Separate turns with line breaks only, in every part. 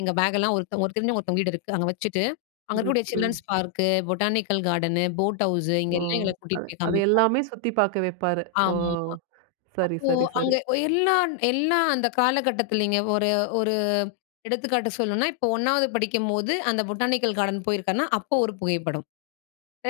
எங்க பேக்கெல்லாம் ஒருத்த ஒரு தெரிஞ்சவங்க ஒருத்தவங்க வீடு இருக்கு. அங்க வச்சுட்டு, அங்க
ம்ஹ்ம்.
இருக்கக்கூடிய
ம்.
Children's park, botanical garden, boat house
ஓ!
இங்கே எல்லாம் எங்கள
அது
கூட்டிட்டு போய்
அதை
காமிப்பாங்ரு.
எல்லாமே சுத்திப் பாக்க வெப்பாரு. ஓ!
ஆமாமா.
சரி,
அப்போ,
சரி,
அங்க
சரி.
ஒ எல்லான் எல்லாம் அந்த காலகட்டத்திலங்க, ஒரு ஒரு எடுத்துக்காட்டு சொல்லணும்ன்னா, இப்போ ஒண்ணாவது படிக்கும்போது, அந்த பொட்டானிக்கல் கார்டன் போயிருக்கேன்னா, அப்போ ஒரு புகைப்படம்.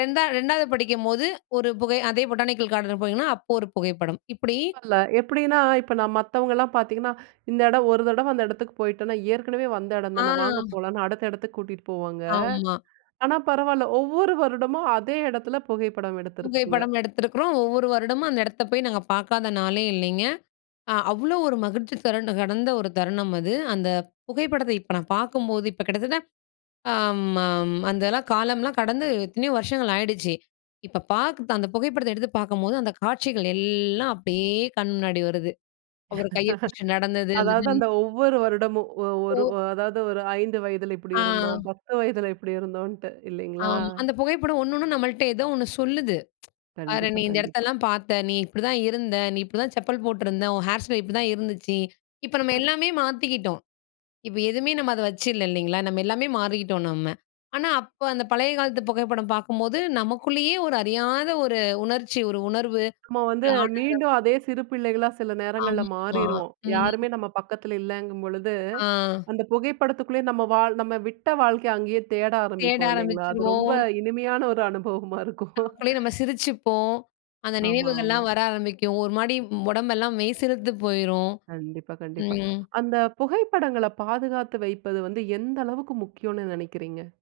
2ஆ- 2வது படிக்கும்போது ஒரு புகை அதே பொட்டானிக்கல் கார்டன் போனேங்ன்னா, அப்போ ஒரு புகைப்படம். இப்புடி
பரவால்ல. எப்படின்னா, இப்போ நான் மத்தவங்கள்லாம் பாத்தீங்கன்னா, இந்த எடம் ஒரு தடவ அந்த எடத்துக்கு போயிட்டோம்னா, ஏற்கனவே வந்த எடம்
ஆ.
தானே! வாங்க போலாம்ன்னு, அடுத்த எடத்துக்கு கூட்டிட்டு போவாங்க.
ஆமா.
ஆனா பரவால்ல, ஒவ்வொரு வருடமும் அதே எடத்துல புகைப்படம் எடுத்திருக்கீங்க.
புகைப்படம் எடுத்திருக்கிறோம். ஒவ்வொரு வருடமும் அந்த எடத்த போயி நாங்க பாக்காத நாளே இல்லைங்க. ஆ அவ்ளோ ஒரு மகிழ்ச்சி தரகண்ட கடந்த ஒரு தருணம் அது. அந்த புகைப்படத்த இப்ப நான் பாக்கும்போது இப்போ கிட்டத்தட்ட அம் அம் அந்தலாம் காலம்லாம் கடந்து எத்தனையோ வருஷங்கள் ஆயிடுச்சு. இப்போ பாக்கத்த அந்த புகைப்படத்த எடுத்து பாரக்கும்போது, அந்த காட்சிகள் எல்லாம் அப்படியே கண் முன்னாடி வருது. அவரு கையை பிடிச்சு நடந்தது அந்த
அதாவது அந்த ஒவ்வொரு வருடமும், ஒ ஒரு
ஓ.
அதாவது ஒரு 5 வயதில இப்படி இருந்தோம்,
ஆ.
10 வயதில இப்படி இருந்தோன்னுட்டு. இல்லைங்களா?
ஆமா. அந்த புகைப்படம் ஒண்ணு ஒண்ணும் நம்மள்ட்ட ஏதோ ஒண்ணு சொல்லுது. "பாரேன்
கண்டிப்பா
நீ இந்த
கண்டிப்பா.
இடத்தெல்லாம் பாத்த, நீ இப்படிதான் இருந்த. நீ இப்படிதான் செப்பல் போட்டிருந்த. உன் ஹேர் ஸ்டைல் இப்படி தான் இருந்துச்சு" இப்போ நம்ம எல்லாமே மாத்திக்கிட்டோம். இப்போ எதுவுமே நம்ம அத வச்சுல்ல இல்லீங்களா? நம்ம எல்லாமே மாறிகிட்டோம் நம்ம. ஆனா அப்ப அந்த பழைய காலத்து புகைப்படம் பாக்கும்போது, நமக்குள்ளயே ஒரு அறியாத ஒரு உணர்ச்சி, ஒரு உணர்வு,
நம்ம வந்து
ஒரு ஆனந்தம்
மீண்டும் அதே சிறு பிள்ளைகளா சில நேரங்கள்ல
ஆமா.
மாறிருவோம்.
ம்.
யாருமே நம்ம பக்கத்தில இல்லங்கும்பொழுது,
ஆ.
அந்த புகைப்படத்துக்குள்ளயே நம்ம வாழ் நம்ம விட்ட வாழ்க்கைய, அங்கயே தேட
தேட
ஆரம்பிப்போம், இல்லைஙகளா? அது ரொம்ப
ஆரம்பிச்சுருவோம்.
இனிமையான ஒரு அனுபவமா இருக்கும்.
நமக்குள்ளேயே நம்ம சிரிச்சுப்போம். அந்த
ஆமா, ஆமா.
நினைவுகள்லாம் வர ஆரம்பிக்கும். ஒரு மாரி உடம்பெல்லாம் மெய்சிலுத்து போய்ரும்.
கண்டிப்பா, கண்டிப்பா.
ம்.
அந்த புகைப்படங்கள பாதுகாத்து வைப்பது வந்து, எந்த அளவுக்கு முக்கியம்ன்னு நெனைக்கிறீங்க?